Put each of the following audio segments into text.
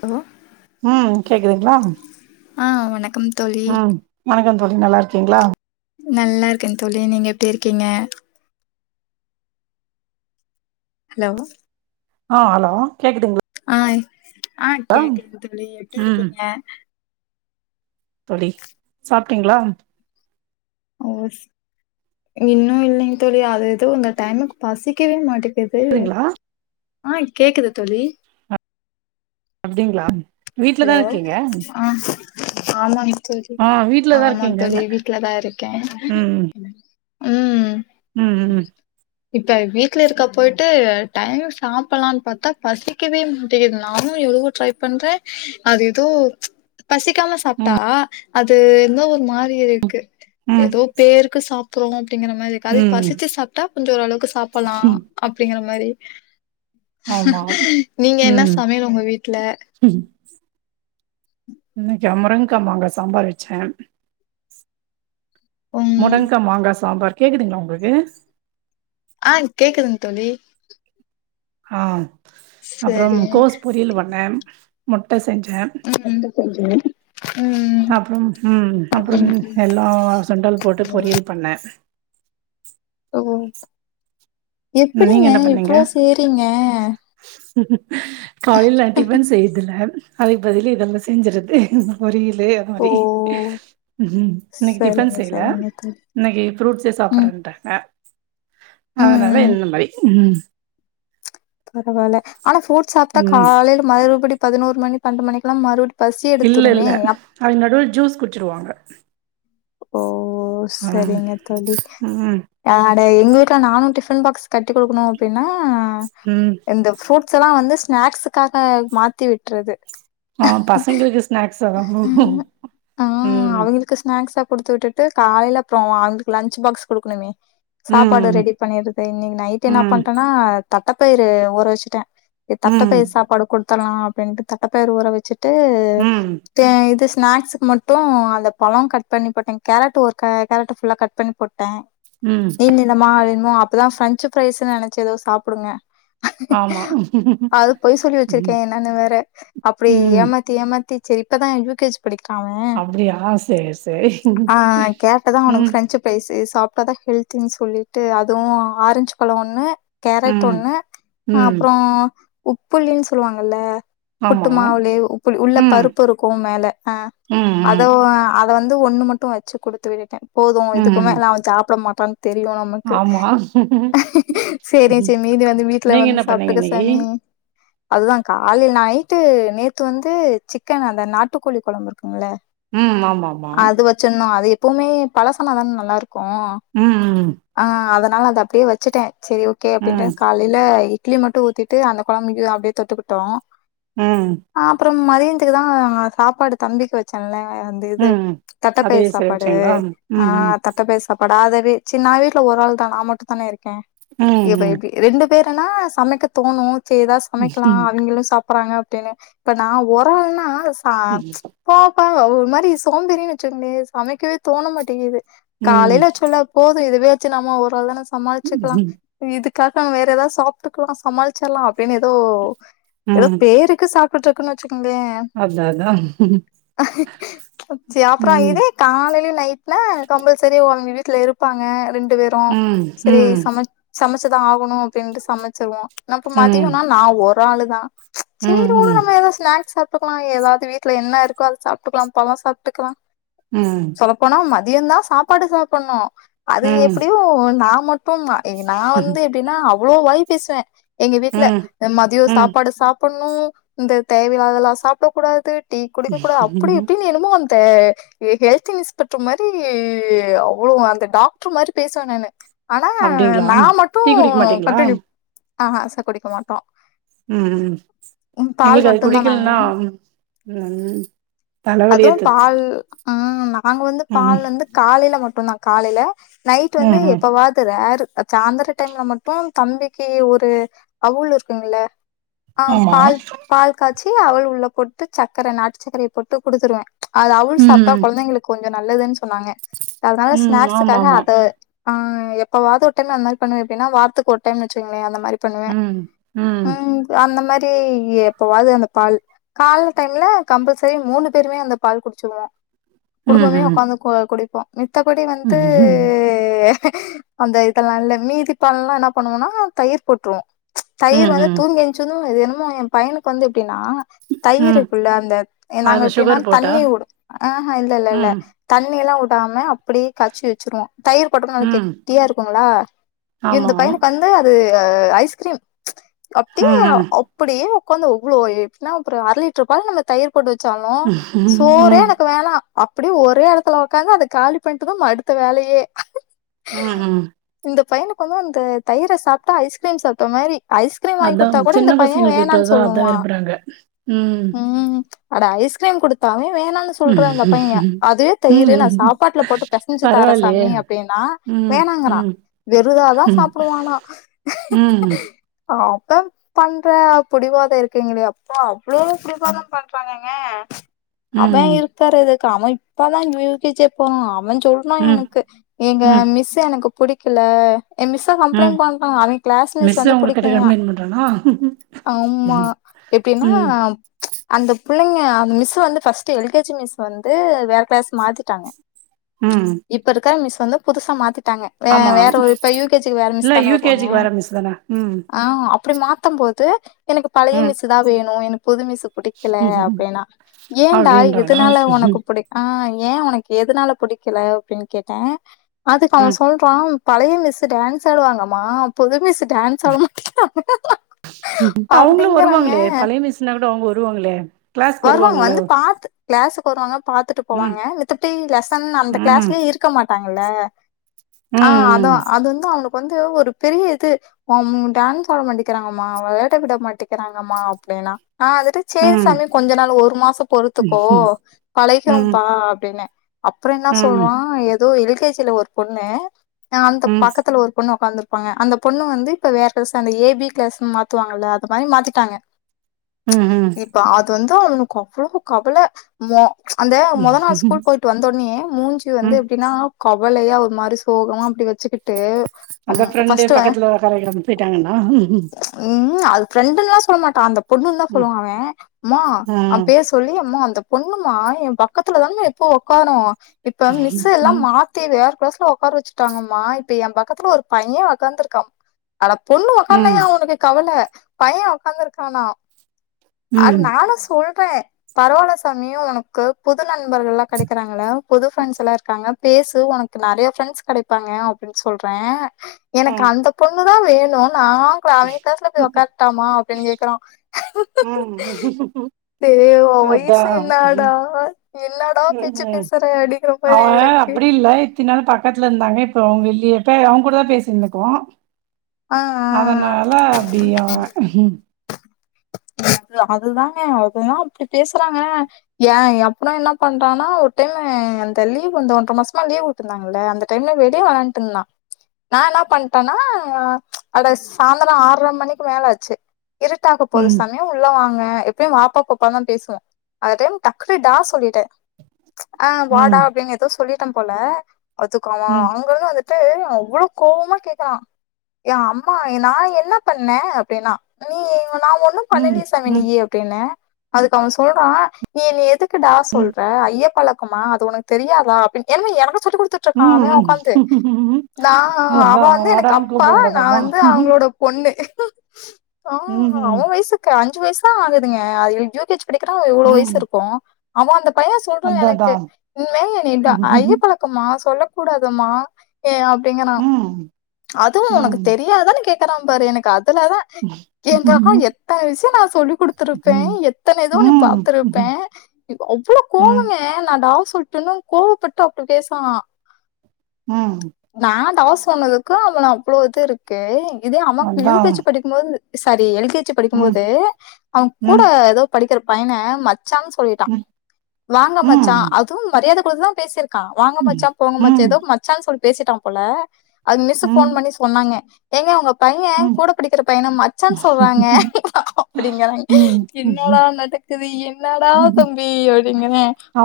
Hello ம், கேக்குதுங்ளா ஆ வணக்கம் தோழி ம் வணக்கம் தோழி நல்லா இருக்கீங்ளா நல்லா இருக்கே தோழி நீங்க எப்டி இருக்கீங்க ஹலோ ஆ ஹலோ கேக்குதுங் ஆ ஆ கேக்குது தோழி எப்டி ம் இருக்கீங்க தோழி சாப்ட்டீங்ளா ஓ ச இன்னு இல்லைங்க தோழி அது ஏதோ இந்த டைமுக்கு பசிக்கவே மாட்டேங் கிது ங்களா ஆஹ் கேக்குது தோழி அப்படிங்களா வீட்லதா இருக்கீங்க ஆமாங் தோழி ஆ வீட்ல தா ஆமா தோழி இருக்கீங்கன்ன வீட்லதா இருக்கே ம் ம் ம் ம் இப்ப வீட்டில இருக்க போய்ட்டு டைம்க்கு சாப்டலான்னு பாத்தா பசிக்கவே மாட்டங்து நானு எவ்ளவோ ட்ரை பண்றே அது ஏதோ பசிக்காம சாப்ட்டா ம் அது எதுனா ஒரு மாரி இருக்கு ம் எதோ பேருக்கு சாப் ட்றோ அப்டிங்கிற மாரி இருக் அதே ம் பசிச்சு சாப்ட்டா கொஞ்ச ஓரளவுக்கு சாப்டலாம் ம் அப்டிங்கிற மாரி ஆமா நீங்க என்ன ம் சமையலு உங்க வீட்ல இன்னிக்கா முருங்கா மாங்கா சம்பார் வெச்சே ம் முடங்க்கா மாங்கா சாம்பார் கேக்குதுங்குளா உங்களுக்கு அ கேக்குதுங் தோழி ஆ அப்புறம் சரி கோஸ் பொரியல் பண்ணே மொட்டைஸ் செஞ்சே ம் ம். அப்புறம் உம் அப்புறம் எல்லா சுண்டல் போட்டு பொரியல் பண்ணே ஓ நீங்க எப்பிடிங்க என்ன பண்ணீங்க இவ்ளோ செய்ரீங்க காலைல டிஃபன் செய்யிதுல்ல அதுக்கு பதிலு இதெல்லா செஞ்சுர்றது பொரி யலு அந்த ஓ மாரி உம் இன்னைக் டிபன் சரிங்க செய்யில சரிங்க தோழி. இன்னைக்கு ஃபுரூட்ஸே ம். சாப்புறேன்டாங்க அதனால ம். [unintelligible] பரவால்ல ஆனா ஃபுரூட்ஸ் சாப்ட்டா ம் காலையில மறுபடி பதினொரு மணி பண்டு மணிக்குல்லா மறுபுடி இல்ல இல்ல அது நடுவுல்ல ஜூஸ் குடிச்சுருவாங்க ஓ ஓ சேரிங்க தோழி ம் ஆட எங் க்க நானு டிபன் பாக்ஸ் கட்டி குடுக்குணு அப்டின்னா அ ம் இந்த ஃபுரூட்ஸெல்லா வந்து ஸ் ஸ்நேக்ஸ்சுக்காக மாத்தி விட்டறது அ பசங்களுக்கு ஸ்நேக்ஸ் அதா ஆ உம் அவங்களுக்கு ஸ்நாக்ஸா குடுத்து விட்டுட்டு காலையில போவா அவங்களுக்கு லன்ச்சு பாக்ஸ் குடுக்குணுமே சாப்பாடு ம் ரெடி பண்ணிரது இன்னிக்கி நைட் நா ம் பண்ட்டனா தட்டப்பயிரு ஊற வச்சுட்டே அ ம் தட்டப்பை சாப்பாடுக் குட் த்தலா அப்டின்னுட்டு தட்டப்பயர் ஊற வச்சிட் ட்டூ ம் டே இது ஸ்நாக்ஸுக்கு மட்டூ அந்த பலோ கட்ப் பண்ணி போட்டே கேரட் ஒரு கா கேரட்டு ஃபுல்லா கட் பண்ணி போட் டே ம் நீள் நீலமா வேணுமோ அப் அப்பதா ஃபிரன்ச்சு ஃபிரைஸ்ஸுன்னு நெனச்சு எதோ சாப்டுங்க ஆமா அது பொய் சொல்லி வெச்சுருக்கே ம் என்னான்னு வேற அப்டி ம் ஏமாத்தி ஏமாத்தி சேரி இப்பதா யூகேஜி அப்டியா சேர் சேர் ஆ கேட்டதூ அவனுக் ஃபிரஞ்சு ஃப்ரைஸ் சே இத சாப்ட்டாதா ஹெல்தினு சொல்லிட்டு அதுவு ஆரஞ்சு பழோ ஒண்ணு கேரட் ம் ஒண்ணு அ ம் அப்றோ உப்புல்லின்னு சொல்வாங்கல்ல புட்டு ஆமா மாவுலே உப்புல் உள்ள ம் பருப்புருக்கு மேல ஆ ம் ம் அதோவ் அத து‌ ஒன்னு மட்டு வச்சி குடுத்து விட்டுட்டே போது ம் இதுக்குமேல அவ சாப்ட மாட் தெரியு நமக்கு ஆமா சேரி ம். சிம்மி மீதி வந்து வீட்ல நீங்க வந்து என்ன பண்ணீங்க சாப்ட்டுக்க இன்னைக்கி? சாமி அதுதா காலில் நைட்டு நேத்து வந்து சிக்கன் அந்த நாட்டுக்கோழி கொலம்புருக்குங்ல உம் ஆமாம் அது வச்சிண்ணோ அத எப்பவுமே பழசான தான நல்லாருக் கோம் ம் ஆ அத னால அத அப்டியே வச்சிட்டே சேரி ஓகே அப்டின்ட்டு ம் காலைல இ இட்லி மட்டு ஊத்திட்டு அந்த கொழம்பயு அப்டியே தொட்டுக்கிட்டோ ஆ மதியத்துக்குதா சாப்பாடு தம்பிக்கு வெச்சன்ல ஆ அந்த இது ம் தட்டப்பை அதுவே சாப்பாடு செலவிட்டீங்களா? ஆ ம் ம் தட்டப்பை சாப் படாதவே ச நா வீட்ல ஒரு ஆள் தா நா மட்டுதானே இருக் க இப்ப ம் எப்டி ரெண்டு பேருனா சமைக்க தோணு சே ஏதா சமைக்கலா ம் அவிங்களு சாப் ப்றாங்க அப்டின்னு இப்ப நா ஒரு ஆள்னா சா போ ஆ ஒரு மாரி சோம்பேறினு வெச்சுங்ளே சமைக்கவே தோண மாட்டிங்குது காலைல ம் வெச்சோல போது இதுவே நம்ம ஒரு ஆள் தான சமாளிச்சுக்லா ம் இதுக் காகா வேற எதா சாப்ட்டுக்லா சமாளிச்சர்லா அப்டின் ஏதோ ஏதோ ம் பேருக்கு சாப் ட்ருக்கன் வெச்சு க்கங்க அதான் அதான் அப்புற ம் இதே காலைலயு நைட்ல கம்பல்சரி ஒன் வீட்ல இருப்பாங்க ரெண் டு பேரு ம் செரி ம் சம சமச்சுதா ஆகணு அப்டின்ட்டு சமைச்சிருவோ அப்ப ம் மதியன்னா நா ஒரு ஆளுதா சேரி ம் உடு ம் நம்ம எதா ஸ்னாக்ஸ் சாப் டுக்லா எதாவுது வீட்ல என்ன இருக்கோ அத சாப்ட்டுக்லா பழ சாப்ட்டுக்கலா ம் சொல்ல போனா ம தியந்தா சாப்பாடு சாப்படணு அது ம் எப்டியோ நா மட் அப்ப ம நான் வந்து எப்படின்னா அவ்ளோ வாய் பேசுவேன் எங்க வீட்டுல ம் மதியோ ம் சாப்பாடு சாப் பண்ணும் இந்த தேவையில்லாதெல்லா சாப்ட கூடாது டீ குடிக்க கூடா அப்படி இப்படினு என்னமோ வந்து தே ஹெல்த் இன்ஸ்பெக்டர் மாரி அவ்ளோ அந்த டாக்டர் மாரி பேசுவேன் நானு ஆனா அப்டிங்களா நான் டீ மட்டும் குடிக்க மாட்டீங்களா கண்டினியூ ஆஹ் ஆச குடிக்க மாட்டோம் உம் பால் எங்களுக்கு அது மட்டுந்தா நாங்க குடிக்கலனா உ தலைவலியே த உம் நா அங்க வந்து பால் வந்து காலையில மட் மட்டும்தான் காலையில நைட் வந்து ம் ம் எப்பவாது ரேர் சாயந்திர டைம்ல மட்டும் தம்பிக்கு ஒரு அவுல் இருக்குங்கள ஆஹ் ஆமா பால் பால் காய்ச்சி சி அவுல் உள்ளபோட்டு சக்கர நாட்டு சக்கர போட்டு குடுத்துருவேன் அது அவுல் ம் சாப்பிட்டா குழந்தைளுக்கு கொஞ்ச நல்லதுன்னு சொ சொன்னாங்க அதனால ம் ஸ்னாக்ஸ் ஆமா காக ஆமா அத ஆ எப்பாவது ஒரு டைம் அந்தமாரி எப்படினா வாரத்துக்கு ஒரு டைம் வச்சங்களன் அந்தமாரி மாரி பண்ணுவேன் ம் ம் உம் அந்த மாரி பே எப்பவாது அந்த பால் கால டைம்ல கம்பல்சரி மூணு பேருமே அந்த பால் குடிச்சிருவோம் ம் குடும்பமே ம் உக்காந்து கு குடிப்போம் மித்தபடி வந்து ம் ஏ அந்த இதல்லா இல்ல மீதிப்பாலா என்ன பண்ணுவோம்னா தயிர் போட்டுருவோம் ச்சு தயிர் ம் வந்து ம் தூங்கிச்சுது இது என்ன மொ என் பையனுக்கு வந்து அப்படின்னா ம் தயிருக்குள்ள அந்த நாங்க அதுல எப்படின்னா சுகர் போட்டா தண்ணி வுடும் ஆஹ் இல்ல இல்ல இல்ல ம் தண் தண்ணிலவுடமா அப்படியே காய்சி வச்சிருவோம் தயிர் கோடம்போது ம் கொட்டியா இருக்குங்களா இந்த ஆமா பையனுக்கு வந்து அது ஆஹ் ஐஸ்கிரீம் அப்டியே ம் ம் அப்படியே ஒக்காந்து அவ்ளோ இத்தன அரை லிட்டர் பால் நம்ம தயிர் போட்டு வச்சாலு சோறே ம் எனக் அப்படியே ஒரே எடத்துல ஒக்காந்து அத காலி பண்ணிட்டுதா அடுத்த வேலையே உம் உம் ஒக்காந்து அந்த தயிர சாப்டா ஐஸ்கிரீம் சாப்டா மாரி அதான் சின்ன பசங்களுக்கு இப்ப அத்தா அத்தா சொல்லுவான் விறுப்புறாங்க உம் அட ஐஸ்கிரீம் கொடுத்தாவே வேணா அப்ரோ இந்த பையே அதே ம் தயிரு நா ம் சாப்பாட்டுல போட்டு பெசஞ்சு தார பரவாயில்லையே! சாமி அப்டின்னா ம், வேணாங்குறா ம், வெறு இதாதா ம், சாப்புடுவானா ம், பாப்பாங்க பண்ற புடிவாதோ இருக்குங்களே அப்பா அவ்வளவு புடிவாதோ பண்றாங்குங்க அத்தா ம், இருக் இதுக்கு அமைப்பாத யு கே ஜி யே போன அவன் சொல்றா ம், எனக்கு எங்க ம், மிஸ்சு எனக்கு பிடிக்கல ஏ மிஸ்செ ம். கம்ப்ளைன்ட் பண்றா அவே கிளாஸ்மிஸ் மிஸ் வந்து உங்ககிட்ட பிடிக்கலைய கம்ப்ளைண்ட் பண்றானா? ஆமா ம், எப்டின்னா ம். அந்த பிள்ளைங்க அந்த மிஸ்சு வந்து ஃபஸ்ட் எழுதி யு கே ஜி மிஸ் வந்து வேற கிளாஸ் மாத்திட்டாங்க ம் இப்ப இருக்கிற மிஸ் வந்து புதுசா மாத்திட் டாங்க ஆமா. வேற ஒரு இப்ப யு கே ஜி கு வேற இல்ல மிஸ் தானா வருவாங்க யுகேஜிக்கு வர மிஸ் தான. ம், ஆ அப் அப்டி மாத்தும் போது எனக்கு பழைய ம், மிஸ்சு தா வேணு எனக்கு புது மிஸ்சு புடிக்கல ம் அப்டின்னா ஏன்டா இது அப்படின்றானா? இதுனால உனக்கு ம், பிடிக்க ஐ ஏன் உனக்கு எதுனால புடிக்கல அப்டின்னு கேட்டே அதுக்க அவே ம். சொல்றா பழைய மிஸ்சு டான்ஸ் ஆடுவாங்கம்மா புது மிஸ் டான்ஸ் ஆடமாட்டேங்கிறாங்க அவுங்களு வருவாங்களே பழைய மிஸ்னா கூட அவுங்க வரு வருவாங்களே கிளாஸ்க்கு வருவாங்க வருவாங்கல்ல. வந்து பாத்து கிளாசுக்கு வருவாங்க பாத்துட்டு ம், போவாங்க மித்தபடி லெசன் அந்த ம், கிளாஸ்லே இருக்க மாட்டாங்க அல்ல ஆஹ் அதா ம், ம், அது வந்து அவனுக்கு வந்து ஒரு பெரிய இது ம்ம் டான்ஸ் ஆட மாட்டிகிறாங்கம்மா விளையாட விட மாட்டிகிறாங்கம்மா அப்டினா நா இருந்துட்டு சேரி ம், சாமி கொஞ்ச நாள் ஒரு மாச பொறுத்துக்கோ ம், ம், ம், பழகிறும்பா அப்டின்னு என்ன அப்புற என்னா சொல்றா ஏதோ எழுதி யு கே ஜி ல ஒரு பொண்ணு நா அந்த ம், பக்கத்துல ஒரு பொண்ணு உக்காந்துருக்கு ப்பாங்க அந்த பொண்ணு வந்து இப்ப வேற ஸ்டேண்டடு ஏபி கிளஸ்ன்னு மாத்துவாங்கல்ல அது மாதிரி மாத்திட்டாங்க ம் ம் இப்ப அது வந்து அவுனுக்கு அவ்ளோ கவலை மா அந்த மொத நாள் ம், ஸ்கூல் போயிட்டு வந்தோடனேயே மூஞ்சு வந்து ம், எப்படின்னா க வலையா ஒரு மாதிரி சோகமா அப்டி வச்சுக்கிட்டு டு அந்த அம் ஃப்ரெண்டு ஃபஸ்ட் அவ பக்கத்துல உக்கார வைக்காம போயிட்டாங்கன்னா ம் அது ஃப்ரண் டெல்லாம் சொல்ல மாட்டா அந்த பொண்ணுன் தா சொல்லுவா அவன் ம்மா ஆ அவ பேர் சொல்லி அம்மா அந்த பொண்ணுமா எம் பக் கத்துல தான மா எப்பவு ஒக்காரு இப்ப ம் மிஸ்சு எல்லா மாத்தி வேற கிளாஸ் உக்கார வச்சுட்டாங்கம்மா இப்ப எம் பக்கத்துல ஒரு பைய உட்காந்துருக்கா ஆனா பொண்ணு ம் ம் உக்காரலையேன்னு அவனுக்கு கவலை பைய உக்காந்துருக்கானா நானு சொல்றே பரவால்ல சாமி உனக்கு புது நண்பர்கள்ல்லா கெடைக்கறாங்கல்ல புது ஃப்ரெண்ட்ஸ் எல்லா இருக்காங்க பேசு உனக்கு நறையா ஃப்ரெண்ட்ஸ் கெடைப்பாங்க அப்படின்னு சொல்றே ஆ எனக்கு அந்த பொண்ணு தா வேணு நான் அவிங்க கிளாஸ்ல போய் ம் உக்காரட்டாமா அப்படின்னு கேக்கறா டேய் உ வயசு என்னடா உம் பேச்சு உம் பேசுற அப்டிங்கிற அவ மாரி இருக்கு அப்படி இல்ல இத்தின நாள் பக்கத்துல இருந்தாங்க இப்ப அவங்க இல்லயே அவங் கூடதான் பேசினுந்துருக்கு ஆ ஆ அதனால அப்டி அவ அது அதுதாங்க அதுதா அப்டி பேசறாங்க ஏ அப்ற என்ன பண்றானா ஒரு டைமு அந்த லீவ் அந்த ஒன்ற மாசமா லீவ் விட்ருந்தாங்கல்ல அந்த டைம்ல வெளிய வெளாண்ட்டுருந்தா நா என்ன பண்ட்டன்னா அட சாயந்திர ஆறர மணிக்கு மேலாச்சு இருட்டாக போது ம் உள்ளே வாங்க எப்பயு வாப்பா போப்பான்தா பேசுவோ அந்த டைம் டக்குனு டா சொல்லிட்டே ஆ வாடா ம் அப்டின்னு ஏதோ சொல்லி ட்டம் போல அதுக்கு அவ ம் அங்கருந்து வந்துட்டு அவ்வள கோவமா கேக்கறா ஏ அம்மா நா என்ன பண்ணே அப்டின்னா நீ நா ஒன்னு ம் பண்ணுலியே சாமி ம் நீயு அப்டின்ன அதுக்கு அவ சொல்றா நீ நீ எதுக் கு டா ம் சொல்ற ஐய பழ க்கமா அது உனக்கு தெரியாதா அப்டின் என்ம எனக்கு சொல்லி குடுத்துட்ருக்கா அவ ம் உக்காந்து ம் நா அவ அதா வந்து எனக்கு வாடான்னு அப்பா கூப்ட நா கூடாதாமா வந்து அவங்களோட பொண்ணு ஆ ம் அவ ம் வயசுக் அஞ்சு வயிசுதா ஆகுதுங்க யு கே ஜி படிக்கிறா எவ்ளோ வயிசு ம் இருக்கு அவ அந்த பைய சொல்றா அதா அதா எனக்கு இனிமே என்னய டா ஐயப்பழக்கமா சொல்ல கூடாதுமா ஏ அப்டிங்கறா ம் அதுவு உனக்கு ம் தெரியாதானு கே க்கறாம்பாரு எனக்கு அது லதா ம். எ தக ம். எத் விஷய நா சொல்லிக் குடுத்திருக்கே ம். எத்தனதோ நா ம். பாத்துருப்பே ம். அவ்ளோ கோவங்க நா டா சொல்ட்டன்னு கோவப்பட்டு அப்டி பேசறா ம். நா டா சொன்னதுக்கு அவன அவ்ளோ இது இருக்கே இதே அவ யூ கே அதான். ஜி படிக்கும்போது சாரி எல் கே ஜி ம். படிக்கும்போது அவங் கூட ம். எதோ படிக்கற பையன ம சான்னு சொல்லிட்டா ம். வாங்க மச்சா ம். அதுவு மரியாத [unintelligible] பேசிர் க்கா வாங்க ம். மச்சா போங்க மச் ம். ஏதோ மச்சான் சொல் பேசிட்டா போல அதுக் மிஸ்ஸு ம். ஃபோன் பண்ணி சொன்னாங்க ஏங்க உங்க பைய கூட படிக்கிற பையன மச்சான் ம். சொல்றாங்க அப்டிங்கிறாங் ம். ம். என்னடா நடக்குது என்னடா ம். தம்பி அப்டிங்கிற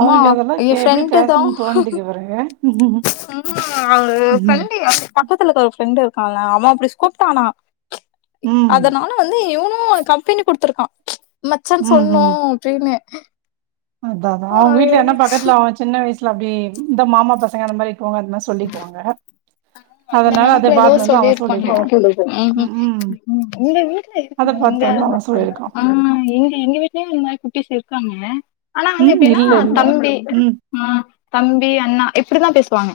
அம்மா அதெல்லாம் ஏ கே எப்படி ஃப்ரெண்டுதா பேசணும்னு தோணுதுக்கு பிறகு. ம். ம் அவு ம். ஃப்ரெண்டு யா பக்கத்துலக்குற ஒரு ஃப்ரெண்டு இருக்கான்ல அவ அப்டி ஸ்கூப்ட்டானா ம். அதனால வந்து இவனு ஊ கம்பெனி குடுத்துருக்கா மச்சான் சொல்னு அப்டினு அதா அதா அவங் வீட்ல எதனா பக்கத்துல அவ சின்ன வயசு ல அப்டி இந்த மாமா பசங்க அந்த மாரி போங்க அத்மாரி சொல்லிக்குவாங்க அந்த அதனால அத நெனப்புல எதோ பாத்துன்னு வந்து அவன் சொல்லிக்குவான். சொல்லிருப்பானாட்ருக்கு ம். ம் உங்க வீட்ல அத இருக்கா எங்க பாத்து வந்து அவன் சொல்லிருக்கான். ஆ எங்க எங்க வீட்லயு இது மாரி குட்டிஸ் இரு க்காங்க ஆனா வந்து ம். எப்டினா இல்ல இல்ல. தம்பி ம். அ தம்பி அண்ணா இப்டிதா பேசுவாங்க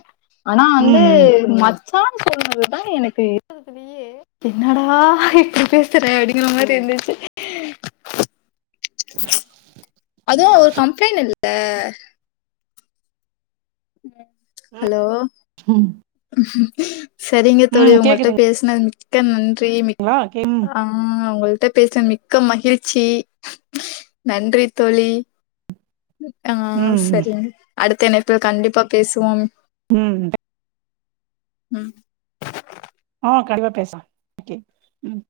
ஆனா வந்து ம் ம ச்சான் சொன்னதுதா எனக்கு இருக்கறதுலயே என்னடா இப்டி பேசுற அப்டிங்கிற மாரி இருந்துச்சு ஆ ஹலோ ம் சரிங்க தோழி ம் உங்கள்ட்ட கேக்குதுங்களா பேசுன மிக்க நன் றி மி கே ம் ஆ உங்கள் ட்ட பேசுன மிக்க மகிழ்ச்சி நன்றி தோழி ஆ ம் சரிங் அடுத்த இனைப்பில் கண்டிப் ப்பா பேசுவோம் ம் ம் ம் கண்டிப்பா பேசலாம் ஓகே ம்